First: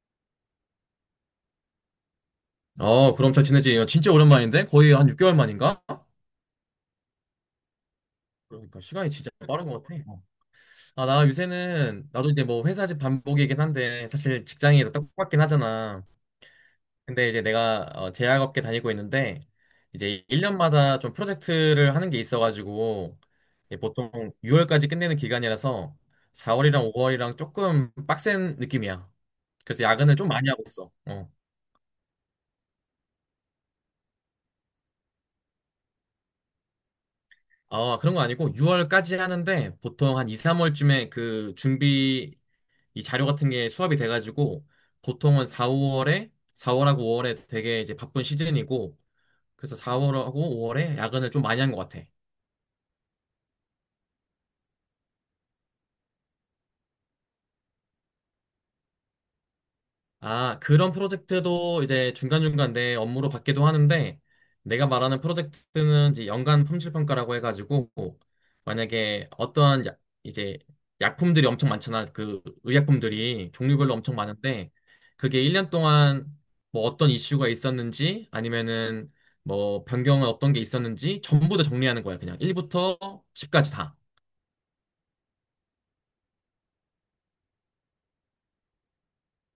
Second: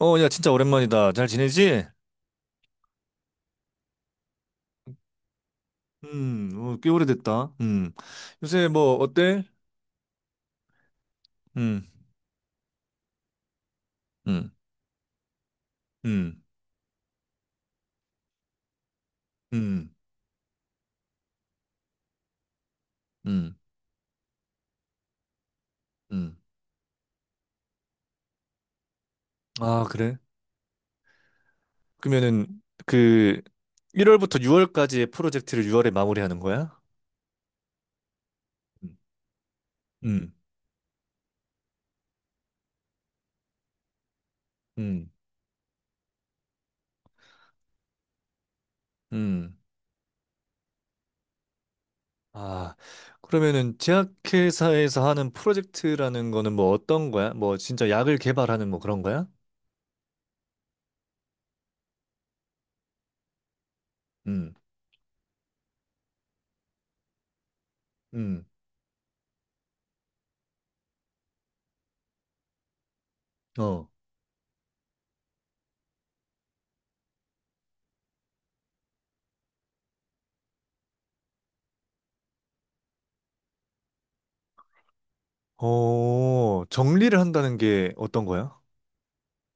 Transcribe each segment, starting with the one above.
어, 야, 진짜 오랜만이다. 잘 지내지? 어, 그럼 잘 지내지. 어, 진짜 오랜만인데? 거의 한 6개월 만인가? 어, 꽤 오래됐다. 음. 요새 그러니까 뭐, 시간이 진짜 어때? 빠른 것 같아. 어. 아, 나 음, 요새는, 나도 이제 뭐 회사집 반복이긴 한데, 사실 음, 직장이 다 똑같긴 하잖아. 음, 근데 이제 내가 제약업계 다니고 있는데, 음, 이제 1년마다 좀 프로젝트를 하는 게 있어가지고, 음, 이게 보통 6월까지 끝내는 기간이라서, 음. 4월이랑 5월이랑 조금 빡센 느낌이야. 그래서 아, 야근을 그래? 좀 많이 하고 있어. 어. 그러면은, 그, 1월부터 6월까지의 프로젝트를 6월에 마무리하는 거야? 아, 그런 거 아니고 음, 6월까지 하는데 보통 한 음, 2, 3월쯤에 그 준비 이 자료 같은 게 수합이 돼가지고 음. 보통은 4, 월에 4월하고 5월에 되게 이제 바쁜 시즌이고 음. 그래서 4월하고 5월에 야근을 좀 많이 한 것 같아. 아, 그러면은, 제약회사에서 하는 프로젝트라는 거는 뭐 어떤 거야? 뭐, 진짜 약을 개발하는 뭐 그런 거야? 아, 그런 프로젝트도 이제 중간중간 내 업무로 받기도 하는데, 음, 내가 말하는 프로젝트는 이제 연간 품질 평가라고 해가지고, 음, 만약에 어떠한 이제 약품들이 엄청 많잖아. 그 의약품들이 어. 종류별로 엄청 많은데, 그게 1년 동안 뭐 어떤 이슈가 있었는지, 아니면은 뭐 변경은 어떤 게 있었는지, 전부 다 정리하는 거야. 그냥 1부터 10까지 다. 어, 정리를 한다는 게 어떤 거야?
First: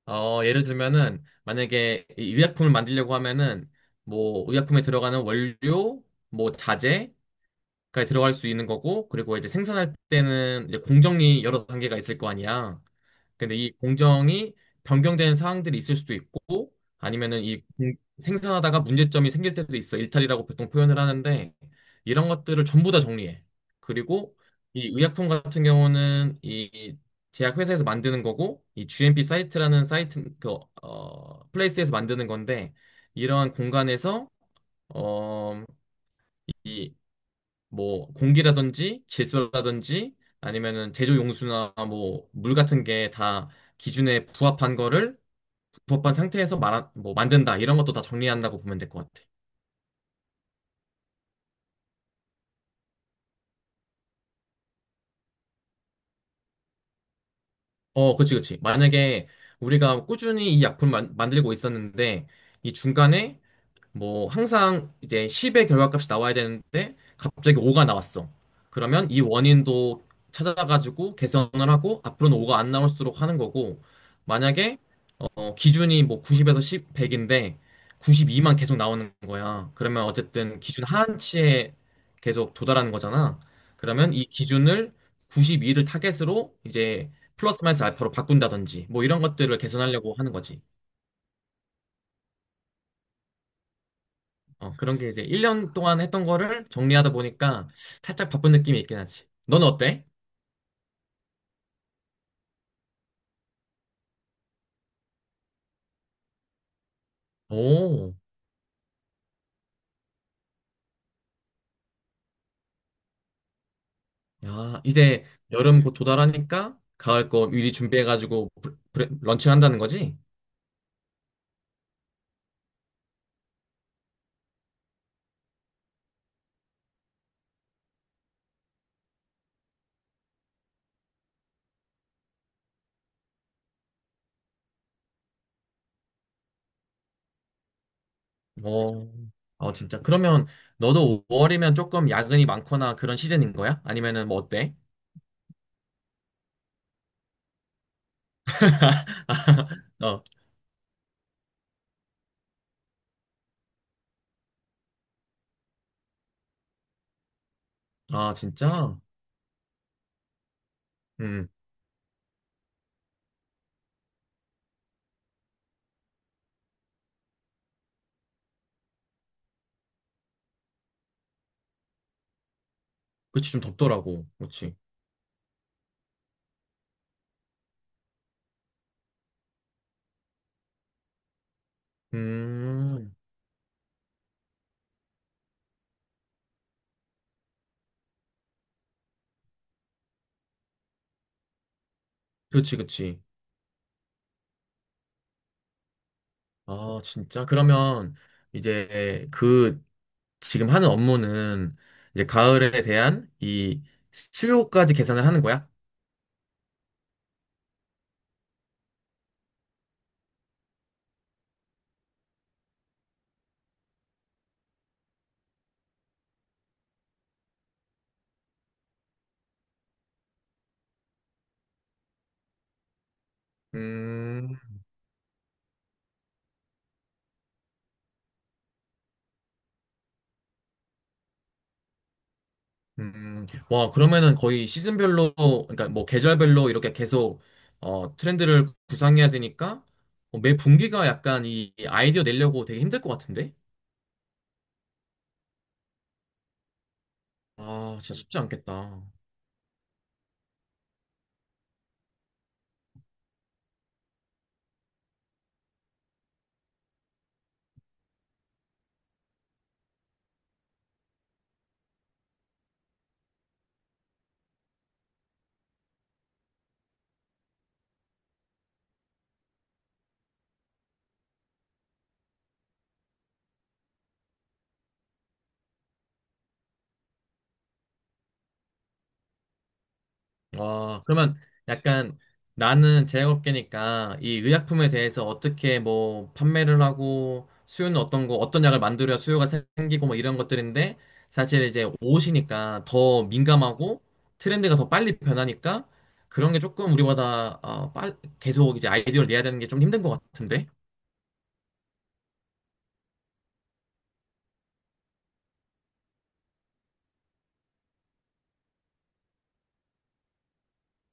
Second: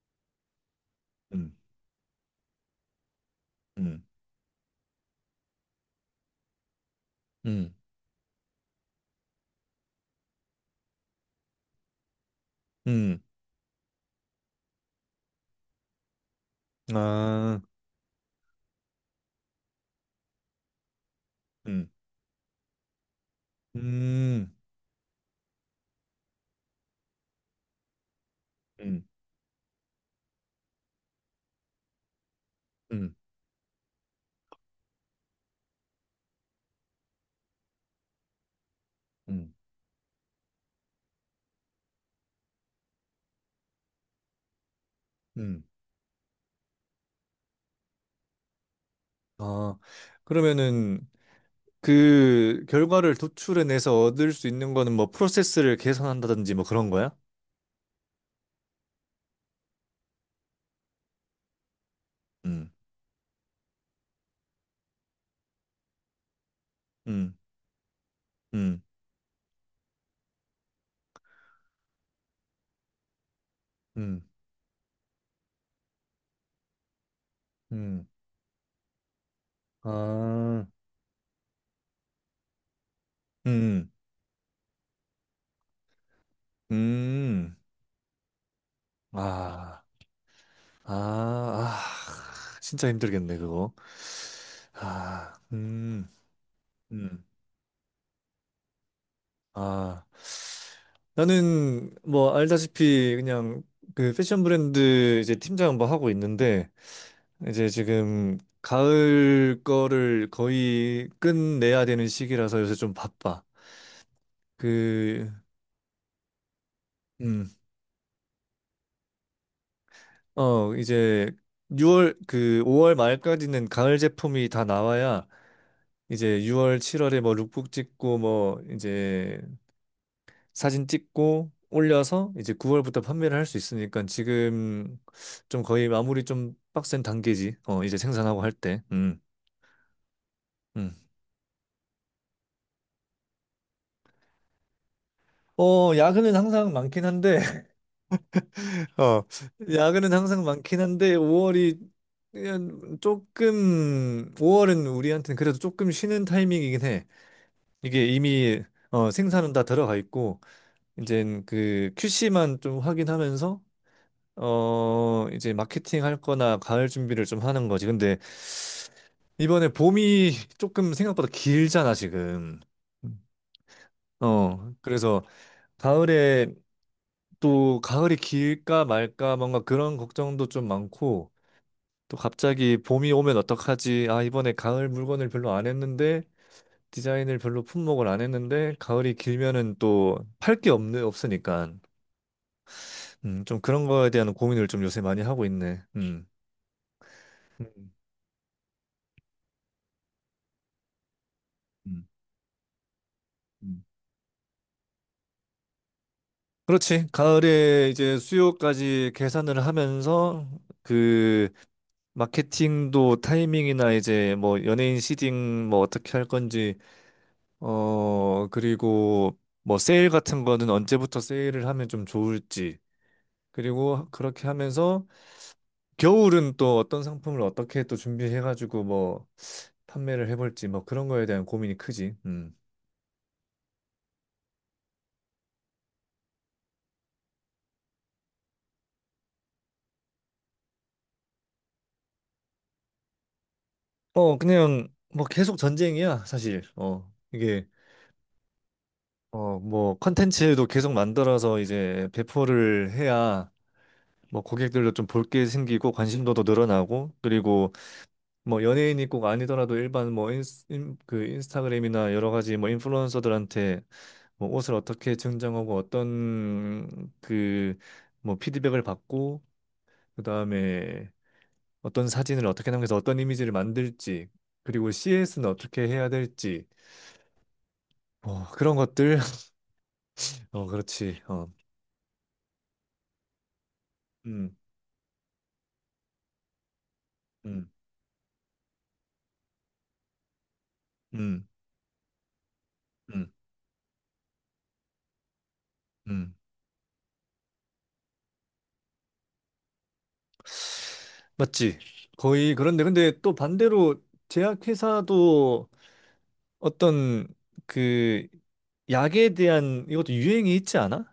어, 예를 들면은 음, 만약에 이 의약품을 만들려고 하면은 음, 뭐 의약품에 들어가는 원료, 뭐 자재까지 음, 들어갈 수 있는 거고 그리고 이제 생산할 때는 이제 공정이 여러 단계가 있을 거 아니야. 음, 근데 이 공정이 변경되는 사항들이 있을 수도 있고 아니면은 아, 이 생산하다가 문제점이 생길 때도 있어. 일탈이라고 보통 표현을 하는데 음, 이런 것들을 전부 다 정리해. 그리고 음, 이 의약품 같은 경우는 이 제약회사에서 만드는 거고 이 음, GMP 사이트라는 사이트 그 플레이스에서 만드는 건데 음, 이러한 공간에서 어, 이 뭐 공기라든지 음, 질소라든지 아니면은 제조 용수나 뭐 물 같은 게 다 기준에 부합한 거를 음. 부합한 상태에서 말한 뭐 만든다 이런 것도 다 정리한다고 보면 될 것 같아. 아, 그러면은 그 결과를 도출해내서 얻을 수 있는 거는 뭐 프로세스를 개선한다든지 뭐 그런 거야? 어, 그치, 그치. 만약에 우리가 꾸준히 이 약품을 만들고 있었는데 음, 이 중간에 뭐 항상 이제 10의 결과값이 나와야 되는데 음, 갑자기 5가 나왔어. 음, 그러면 이 원인도 찾아가지고 개선을 하고 앞으로는 5가 안 나올수록 하는 거고 음, 만약에 기준이 뭐 90에서 10, 100인데 음, 92만 계속 나오는 거야. 그러면 어쨌든 아, 기준 하한치에 계속 도달하는 거잖아. 음, 그러면 이 기준을 92를 타겟으로 이제 음, 플러스 마이너스 알파로 바꾼다든지 뭐 이런 것들을 아, 개선하려고 하는 거지. 아, 아, 진짜 힘들겠네, 그거. 어, 그런 게 이제 아, 1년 동안 했던 거를 정리하다 보니까 살짝 바쁜 느낌이 있긴 하지. 넌 아, 어때? 나는 뭐 알다시피 그냥 그 패션 브랜드 이제 팀장 뭐 하고 있는데 이제 오, 지금 가을 거를 거의 끝내야 되는 시기라서 요새 좀 바빠. 야, 이제 그, 여름 곧 도달하니까 가을 음, 거 미리 준비해가지고 런칭한다는 거지? 어, 이제 6월 그 5월 말까지는 가을 제품이 다 나와야 이제 6월, 7월에 뭐 룩북 찍고 뭐 이제 사진 찍고 올려서 이제 9월부터 판매를 할 수 있으니까 지금 좀 거의 마무리 좀 빡센 단계지. 어, 이제 생산하고 할 때. 어, 음. 어, 진짜. 그러면 음. 너도 5월이면 조금 야근이 많거나 그런 시즌인 거야? 아니면은 뭐 어때? 어, 야근은 항상 많긴 한데 어, 야근은 어. 항상 많긴 한데 5월이 조금 5월은 우리한테는 그래도 조금 쉬는 타이밍이긴 해. 이게 아, 이미 진짜? 어, 생산은 다 들어가 있고 이제 음, 그 QC만 좀 확인하면서 어, 이제 마케팅 할 거나 가을 준비를 좀 하는 거지. 근데 이번에 봄이 조금 생각보다 길잖아, 지금. 그치, 좀 덥더라고. 어, 그치. 그래서 가을에 또 가을이 길까 말까 뭔가 그런 걱정도 좀 많고 또 갑자기 봄이 음, 오면 어떡하지? 아, 이번에 가을 물건을 별로 안 했는데 디자인을 별로 품목을 안 했는데 가을이 길면은 또 팔게 없네, 없으니까. 그치, 그치. 좀 그런 거에 대한 고민을 좀 요새 많이 하고 있네. 음. 아, 진짜? 음, 그러면 이제 그 지금 하는 업무는 이제 가을에 대한 이 음. 수요까지 계산을 하는 거야? 그렇지. 가을에 이제 수요까지 계산을 하면서 그 마케팅도 타이밍이나 이제 뭐 연예인 시딩 뭐 어떻게 할 건지 어 그리고 뭐 세일 같은 거는 언제부터 세일을 하면 좀 좋을지 그리고 그렇게 음, 하면서 겨울은 또 어떤 상품을 어떻게 또 준비해가지고 뭐 판매를 해볼지 뭐 그런 거에 대한 고민이 크지. 음. 와, 그러면은 거의 시즌별로, 그러니까 뭐 계절별로 이렇게 계속 트렌드를 구상해야 되니까 매 분기가 약간 이 아이디어 내려고 되게 힘들 것 같은데? 어 그냥 뭐 계속 전쟁이야 사실. 어 이게 아, 진짜 쉽지 않겠다. 어, 뭐 컨텐츠도 계속 만들어서 이제 배포를 해야 뭐 고객들도 좀 볼 게 생기고 관심도도 늘어나고 그리고 뭐 연예인이 꼭 아니더라도 일반 뭐 그 인스타그램이나 여러 가지 뭐 인플루언서들한테 뭐 옷을 어떻게 증정하고 어떤 그 뭐 피드백을 받고 그다음에 어떤 사진을 어떻게 남겨서 어떤 이미지를 만들지 그리고 CS는 어떻게 해야 될지 뭐 그런 것들 어 어, 그렇지 그러면 어 약간 나는 제약업계니까 이 음 의약품에 대해서 어떻게 뭐 판매를 하고 음, 수요는 어떤 거, 어떤 약을 만들어야 수요가 생기고 뭐 이런 것들인데 음. 사실 이제 옷이니까 더 음. 민감하고 트렌드가 더 빨리 변하니까 음, 그런 게 조금 우리보다 계속 이제 아이디어를 내야 되는 게 좀 힘든 것 같은데. 맞지. 거의 그런데, 근데 또 반대로 제약회사도 어떤 그 약에 대한 이것도 유행이 있지 않아?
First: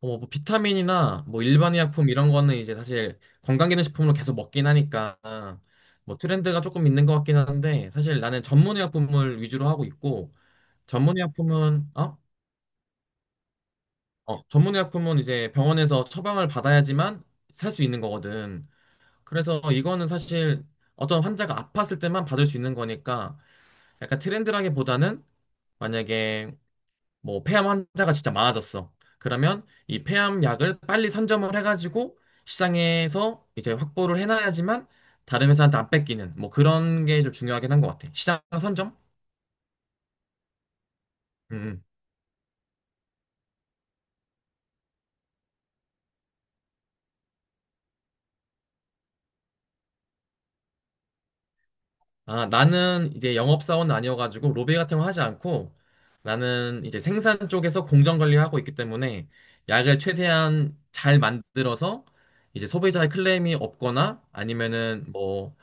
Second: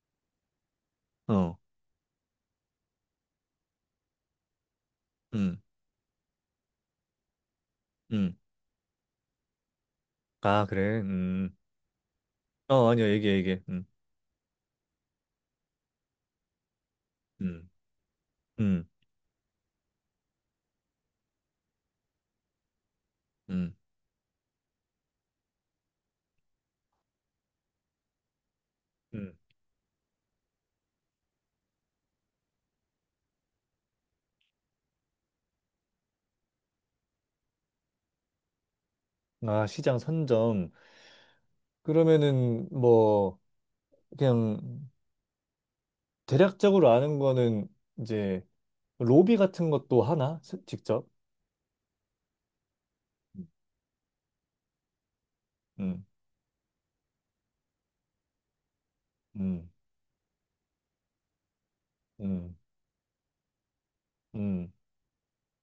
어뭐 비타민이나 뭐 어, 일반 의약품 이런 거는 이제 사실 건강기능식품으로 계속 먹긴 하니까 음, 뭐 트렌드가 조금 있는 것 같긴 한데 사실 음. 나는 전문 의약품을 위주로 하고 있고 아, 그래. 전문 음. 의약품은 어? 어, 아니야. 얘기해, 얘기해. 어, 전문 의약품은 이제 병원에서 처방을 받아야지만 음, 살 수 있는 거거든. 음, 그래서 이거는 사실 어떤 환자가 아팠을 때만 받을 수 있는 거니까 음, 약간 트렌드라기보다는 만약에 뭐 폐암 환자가 진짜 많아졌어. 음. 그러면 이 폐암 약을 빨리 선점을 해가지고 시장에서 이제 확보를 해놔야지만 다른 회사한테 안 뺏기는 뭐 그런 게 좀 중요하긴 한 것 같아. 시장 선점? 아, 시장 선정. 음. 음. 그러면은 뭐, 그냥 대략적으로 아는 거는 이제 로비 같은 것도 하나? 스- 직접? 아, 나는 이제 영업사원은 아니어가지고 로비 같은 거 하지 않고 음, 나는 이제 생산 쪽에서 공정 관리하고 있기 때문에 음, 약을 최대한 잘 만들어서 음, 이제 소비자의 클레임이 없거나 음. 아니면은 뭐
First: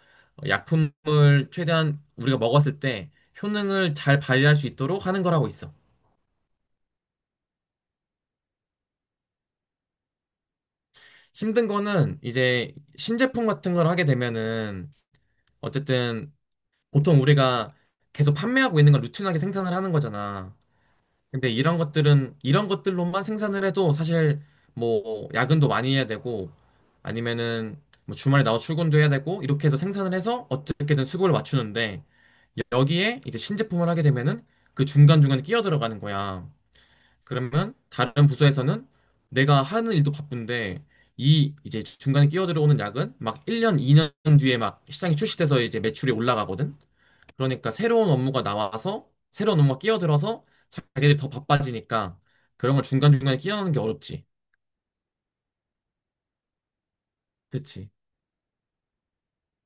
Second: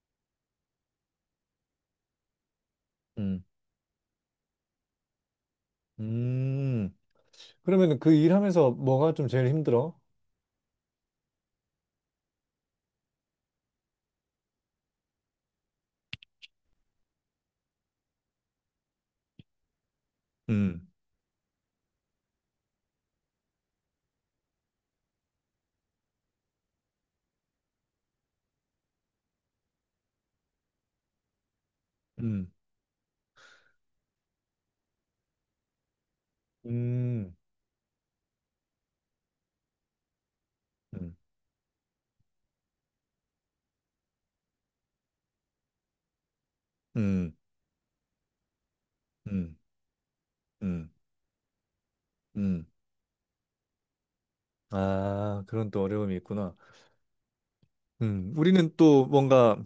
약품을 최대한 우리가 먹었을 때 음. 효능을 잘 발휘할 수 있도록 하는 걸 하고 있어. 음, 그러면 그 일하면서 뭐가 좀 제일 힘들어? 힘든 거는 이제 신제품 같은 걸 하게 되면은 어쨌든 보통 우리가 계속 판매하고 있는 걸 루틴하게 생산을 하는 거잖아. 음, 근데 이런 것들은 이런 것들로만 생산을 해도 사실 뭐 야근도 많이 해야 되고 아니면은 뭐 주말에 나와 출근도 해야 되고 이렇게 해서 생산을 해서 어떻게든 수급을 맞추는데 음, 여기에 이제 신제품을 하게 되면은 그 중간중간에 끼어 들어가는 거야. 음, 그러면 다른 부서에서는 내가 하는 일도 바쁜데 음, 이 이제 중간에 끼어 들어오는 약은 막 1년, 2년 뒤에 막 시장이 출시돼서 이제 매출이 올라가거든. 음, 그러니까 새로운 업무가 나와서 음, 새로운 업무가 끼어들어서 음, 자기들이 더 바빠지니까 음. 그런 걸 중간중간에 끼어넣는 게 어렵지. 아, 그런 또 어려움이 있구나. 그치? 우리는 또 뭔가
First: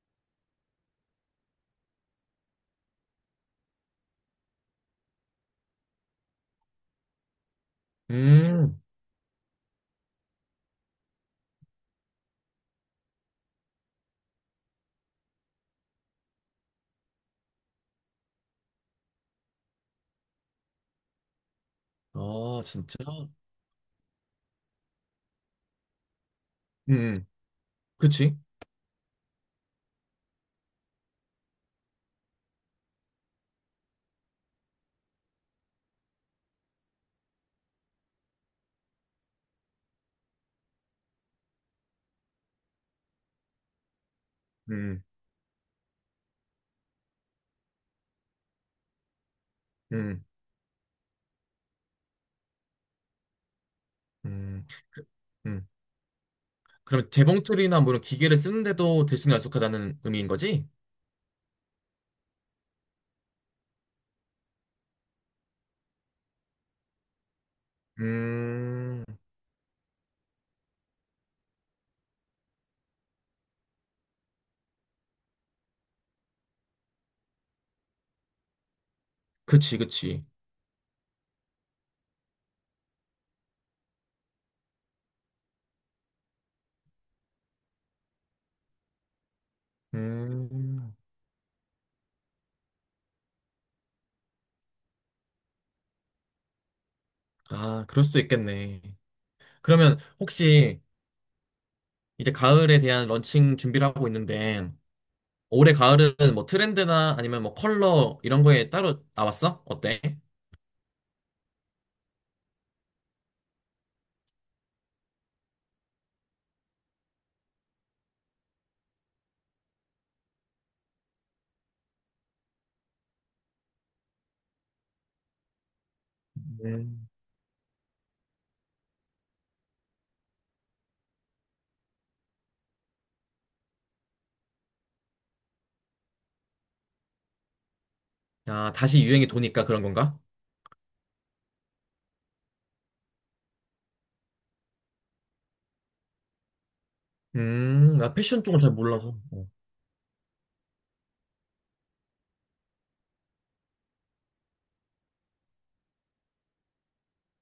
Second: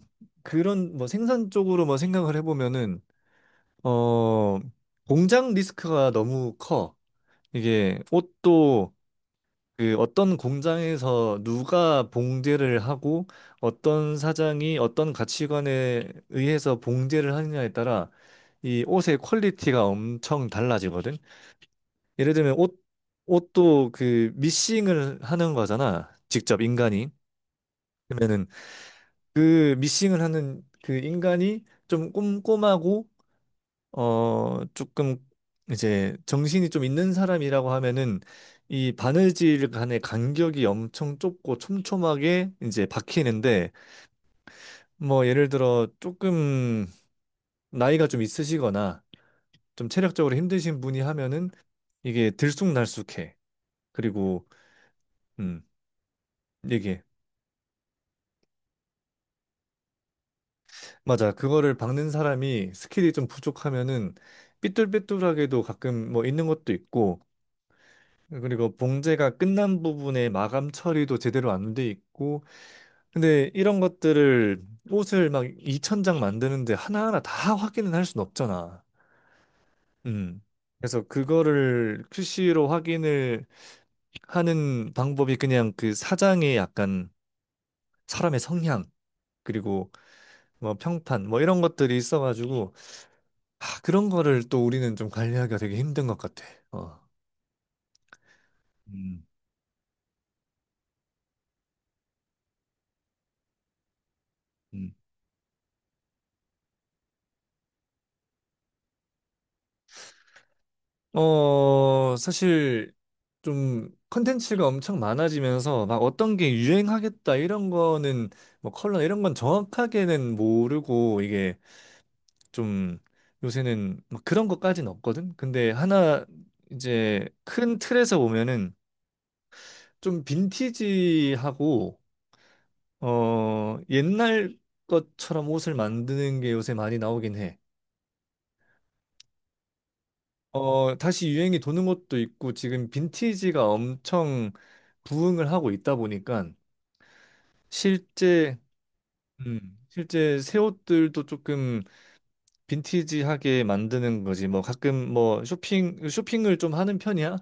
그런 뭐 생산 쪽으로 뭐 생각을 해보면은, 어, 공장 리스크가 너무 커. 이게 음. 옷도 그 어떤 공장에서 누가 봉제를 하고 어떤 사장이 어떤 가치관에 의해서 봉제를 하느냐에 따라 이 옷의 퀄리티가 엄청 달라지거든. 예를 들면 아, 옷 진짜? 옷도 그 미싱을 하는 거잖아. 직접 음. 인간이. 음. 그치? 그러면은 그 미싱을 하는 그 인간이 좀 꼼꼼하고 어, 조금 이제 정신이 좀 있는 사람이라고 하면은 이 바느질 간의 간격이 엄청 좁고 촘촘하게 이제 박히는데 음. 뭐 예를 들어 조금 나이가 좀 있으시거나 좀 음. 체력적으로 힘드신 분이 하면은 이게 들쑥날쑥해. 그리고 음. 음, 음. 이게 그럼 재봉틀이나 뭐 이런 기계를 쓰는데도 들쑥날쑥하다는 의미인 거지? 맞아. 그거를 박는 사람이 스킬이 좀 부족하면은 삐뚤빼뚤하게도 가끔 뭐 있는 것도 있고 그리고 음. 봉제가 끝난 부분의 마감 처리도 제대로 안 돼 있고 근데 이런 것들을 옷을 막 2천 장 만드는데 하나하나 다 확인은 할 순 없잖아. 그치, 그치. 음. 그래서 그거를 QC로 확인을 하는 방법이 그냥 그 사장의 약간 사람의 성향 그리고 뭐 음. 평판 뭐 이런 것들이 있어가지고 아, 그런 거를 또 우리는 좀 관리하기가 되게 힘든 것 같아. 어. 아, 그럴 수도 있겠네. 음, 그러면 혹시 이제 가을에 대한 런칭 준비를 하고 있는데 음. 올해 가을은 뭐 트렌드나 아니면 뭐 컬러 이런 거에 따로 나왔어? 어때? 어, 사실 좀 컨텐츠가 엄청 많아지면서 막 어떤 게 유행하겠다 이런 거는 뭐 컬러 이런 건 정확하게는 모르고 이게 좀 요새는 막 그런 것까지는 없거든. 근데 하나 음. 이제 큰 틀에서 보면은 좀 빈티지하고 어, 옛날 것처럼 옷을 만드는 게 요새 많이 나오긴 해. 아, 다시 유행이 도니까 그런 건가? 어, 다시 유행이 도는 것도 있고 지금 빈티지가 엄청 부흥을 하고 있다 보니까 나 패션 실제 쪽은 잘 몰라서. 어. 실제 새 옷들도 조금 빈티지하게 만드는 거지. 뭐 가끔 뭐 쇼핑을 좀 하는 편이야?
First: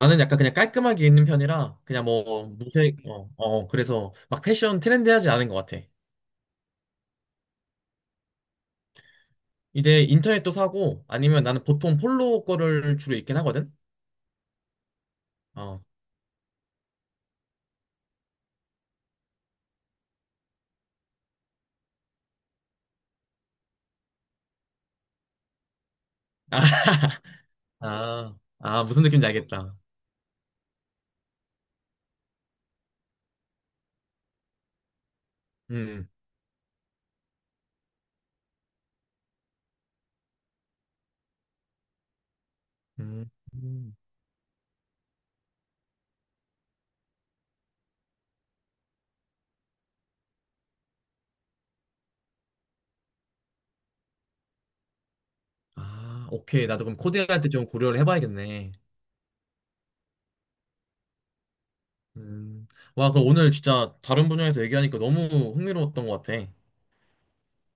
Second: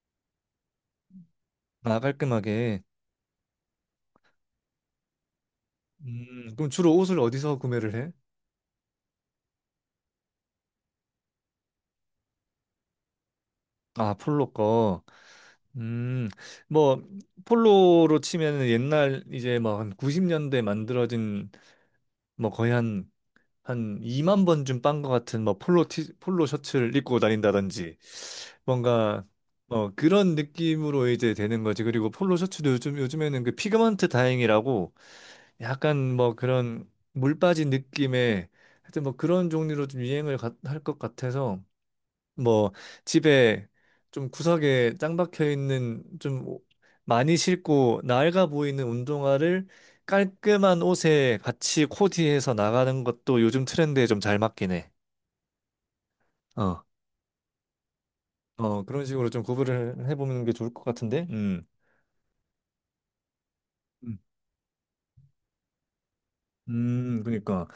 나는 약간 그냥 깔끔하게 입는 편이라 아, 그냥 뭐 깔끔하게. 무색, 그래서 막 패션 트렌디하지 않은 것 같아. 그럼 주로 옷을 어디서 구매를 해? 이제 인터넷도 사고 아니면 나는 보통 폴로 거를 주로 입긴 하거든? 아, 폴로 거. 어. 음, 뭐 폴로로 치면은 옛날 이제 뭐 한 90년대 만들어진 뭐 거의 한 2만 번쯤 빤 것 같은 뭐 폴로 티, 폴로 아, 셔츠를 입고 다닌다든지 아, 아, 무슨 뭔가 느낌인지 알겠다. 어 그런 느낌으로 이제 되는 거지. 그리고 폴로 셔츠도 요즘에는 그 피그먼트 다잉이라고 약간 음, 뭐 그런 물 빠진 느낌의 하여튼 뭐 그런 종류로 좀 유행을 할 것 같아서 뭐 집에 음. 좀 구석에 짱 박혀 있는 좀 오- 많이 싣고 낡아 보이는 운동화를 깔끔한 옷에 같이 코디해서 나가는 것도 요즘 트렌드에 좀 잘 맞긴 해. 아, 오케이. 어. 나도 그럼 코디할 때 좀 고려를 해봐야겠네. 어, 그런 식으로 좀 구분을 해보는 게 좋을 것 같은데. 음. 음. 와, 그럼 오늘 진짜 음, 다른 분야에서 얘기하니까 너무 흥미로웠던 것 같아. 그러니까.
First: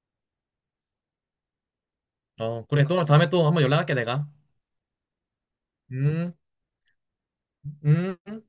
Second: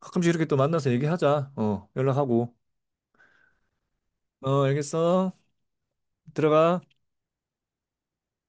가끔씩 이렇게 또 만나서 얘기하자. 어, 연락하고. 어, 그래. 또 다음에 또 한번 연락할게, 내가. 어, 알겠어. 음, 들어가. 음.